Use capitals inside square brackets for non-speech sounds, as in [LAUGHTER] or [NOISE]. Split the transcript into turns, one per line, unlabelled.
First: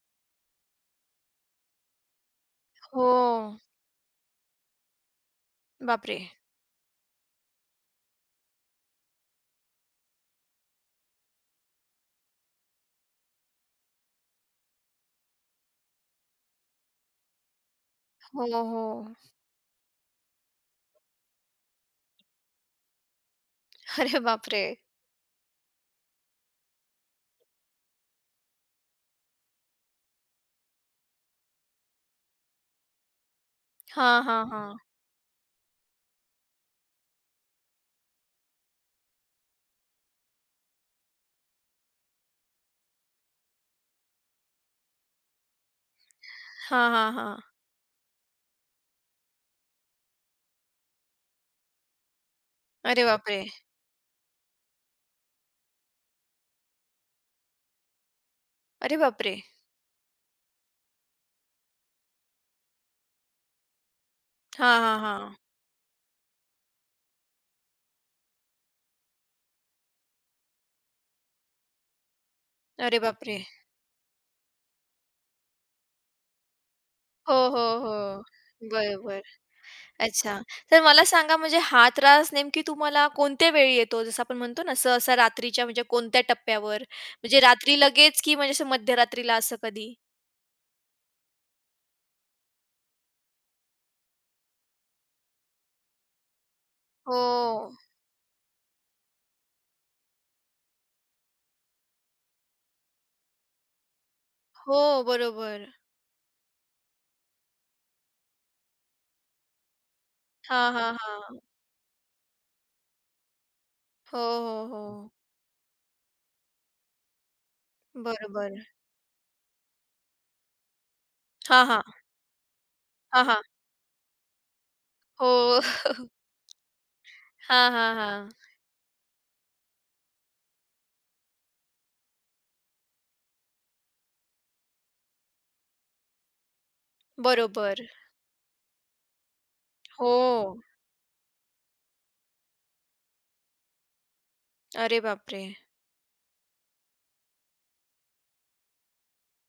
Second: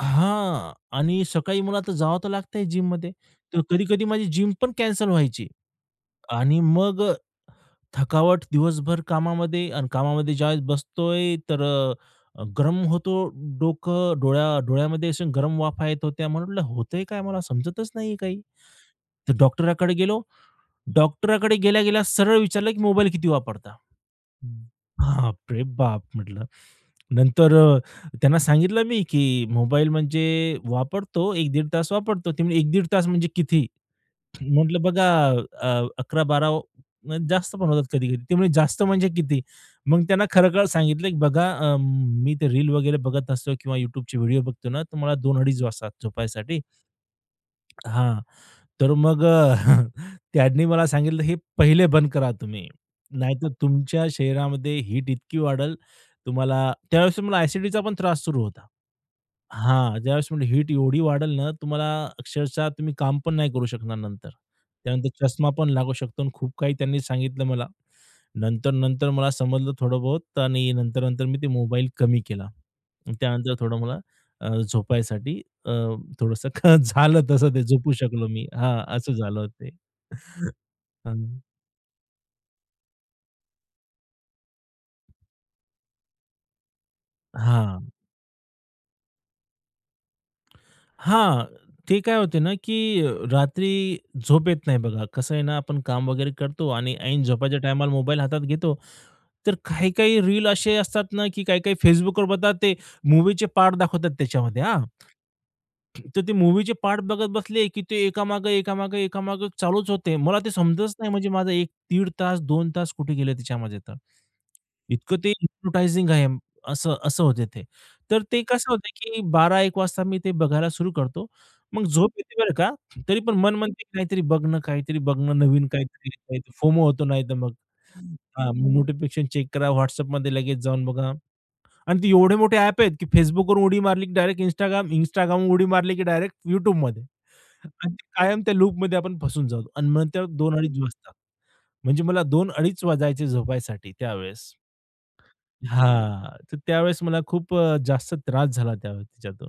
हां आणि सकाळी मला तर जावं लागतंय जिममध्ये
हो.
तर कधी-कधी माझी जिम पण कॅन्सल व्हायची
बापरे!
आणि मग अ, थकावट दिवसभर कामामध्ये आणि कामामध्ये ज्यावेळेस बसतोय, तर गरम होतो डोकं, डोळ्या डोळ्यामध्ये गरम वाफा येत होत्या. मला म्हटलं होतंय काय मला समजतच नाहीये काही,
हो, हो.
तर डॉक्टरकडे गेलो. डॉक्टरकडे गेल्या-गेल्या सरळ विचारलं, की "मोबाईल किती वापरता."
अरे
हं,
बापरे!
बापरे बाप! म्हटलं, नंतर अ, त्यांना सांगितलं मी, की मोबाईल म्हणजे वापरतो, 1-1.30 तास वापरतो. ते म्हणले, "1-1.30 तास म्हणजे किती?"
हां, हां,
म्हटलं
हां.
बघा अ, 11-12 वा म्हणजे जास्त पण होतात कधी कधी. ते म्हणे जास्त म्हणजे किती? मग त्यांना खरं-खरं सांगितलं. बघा, अ, मी ते रील वगैरे बघत असतो किंवा YouTubeचे व्हिडिओ बघतो ना, तर मला 2 अडीच वाजता झोपायसाठी.
हां, हां, हां.
हां, तर मग [CHUCKLES] त्यांनी मला सांगितलं, "हे पहिले बंद करा तुम्ही,
अरे बापरे!
नाहीतर तुमच्या शरीरामध्ये हीट इतकी वाढेल, तुम्हाला त्यावेळेस तुम्हाला अ‍ॅसिडिटीचा पण त्रास सुरू होता.
अरे बापरे!
हां, ज्यावेळेस हीट एवढी वाढेल ना तुम्हाला अक्षरशः तुम्ही काम पण नाही करू शकणार नंतर.
हां, हां,
त्यानंतर
हां.
चष्मा पण लागू शकतो" आणि खूप काही त्यांनी सांगितलं मला, नंतर-नंतर मला समजलं थोडं बहुत आणि नंतर-नंतर मी ते मोबाईल कमी केला,
अरे बापरे!
त्यानंतर थोडं मला अ, झोपायसाठी अ, थोडंसं झालं
हो,
तसं ते
हो,
झोपू
हो.
शकलो मी हां,
बरं,
असं
बरं.
झालं ते.
अच्छा,
[CHUCKLES]
तर मला सांगा
हं.
म्हणजे हा त्रास नेमकी तुम्हाला कोणत्या वेळी येतो, जसं आपण म्हणतो ना सहसा रात्रीच्या म्हणजे कोणत्या टप्प्यावर म्हणजे रात्री
हां.
लगेच की म्हणजे असं मध्यरात्रीला असं कधी?
हां, ते काय होते ना, की अ, रात्री झोप येत नाही. बघा कसं आहे ना, आपण काम वगैरे करतो आणि ऐन झोपाच्या
हो.
टाईमाला मोबाईल हातात घेतो. तर काही-काही रील असे असतात ना, की काही-काही Facebookवर बघा ते मूव्हीचे पार्ट दाखवतात त्याच्यामध्ये. हां.
हो. बरोबर.
तर ते मूव्हीचे पार्ट बघत बसले, की ते एकामागे एकामागे, एकामागे चालूच होते. मला ते
हां,
समजतच
हां,
नाही म्हणजे
हां.
माझं, 1 दीड तास, 2 तास कुठे गेले तिच्यामध्ये तर.
हो, हो, हो.
इतकं ते [WHISTLES] हिप्नोटाइजिंग आहे असं, असं होते ते, तर ते
बरोबर.
कसं होत, की 12-1 वाजता मी ते बघायला सुरू करतो.
हां, हां.
मग झोप येते बरं का तरी
हां,
पण
हां.
मन म्हणते, की काहीतरी बघणं, काहीतरी
हो.
बघणं, नवीन काहीतरी फोमो होतो नाही
[CHUCKLES]
तर मग.
हां, हां, हां.
हां, नोटिफिकेशन चेक करा. WhatsAppमध्ये लगेच जाऊन बघा आणि ते एवढे मोठे ॲप आहेत, की Facebookवरून उडी मारली की डायरेक्ट Instagram, Instagramवर उडी मारली की डायरेक्ट YouTubeमध्ये
बरोबर.
आणि कायम त्या लूपमध्ये आपण फसून जाऊ आणि मग त्यामुळे 2
हो.
अडीच वाजतात. म्हणजे मला 2 अडीच वाजायचे झोपायसाठी त्यावेळेस.
अरे बापरे!
हां, तर त्यावेळेस मला खूप अ, जास्त त्रास झाला त्यावेळेस तिच्यातून.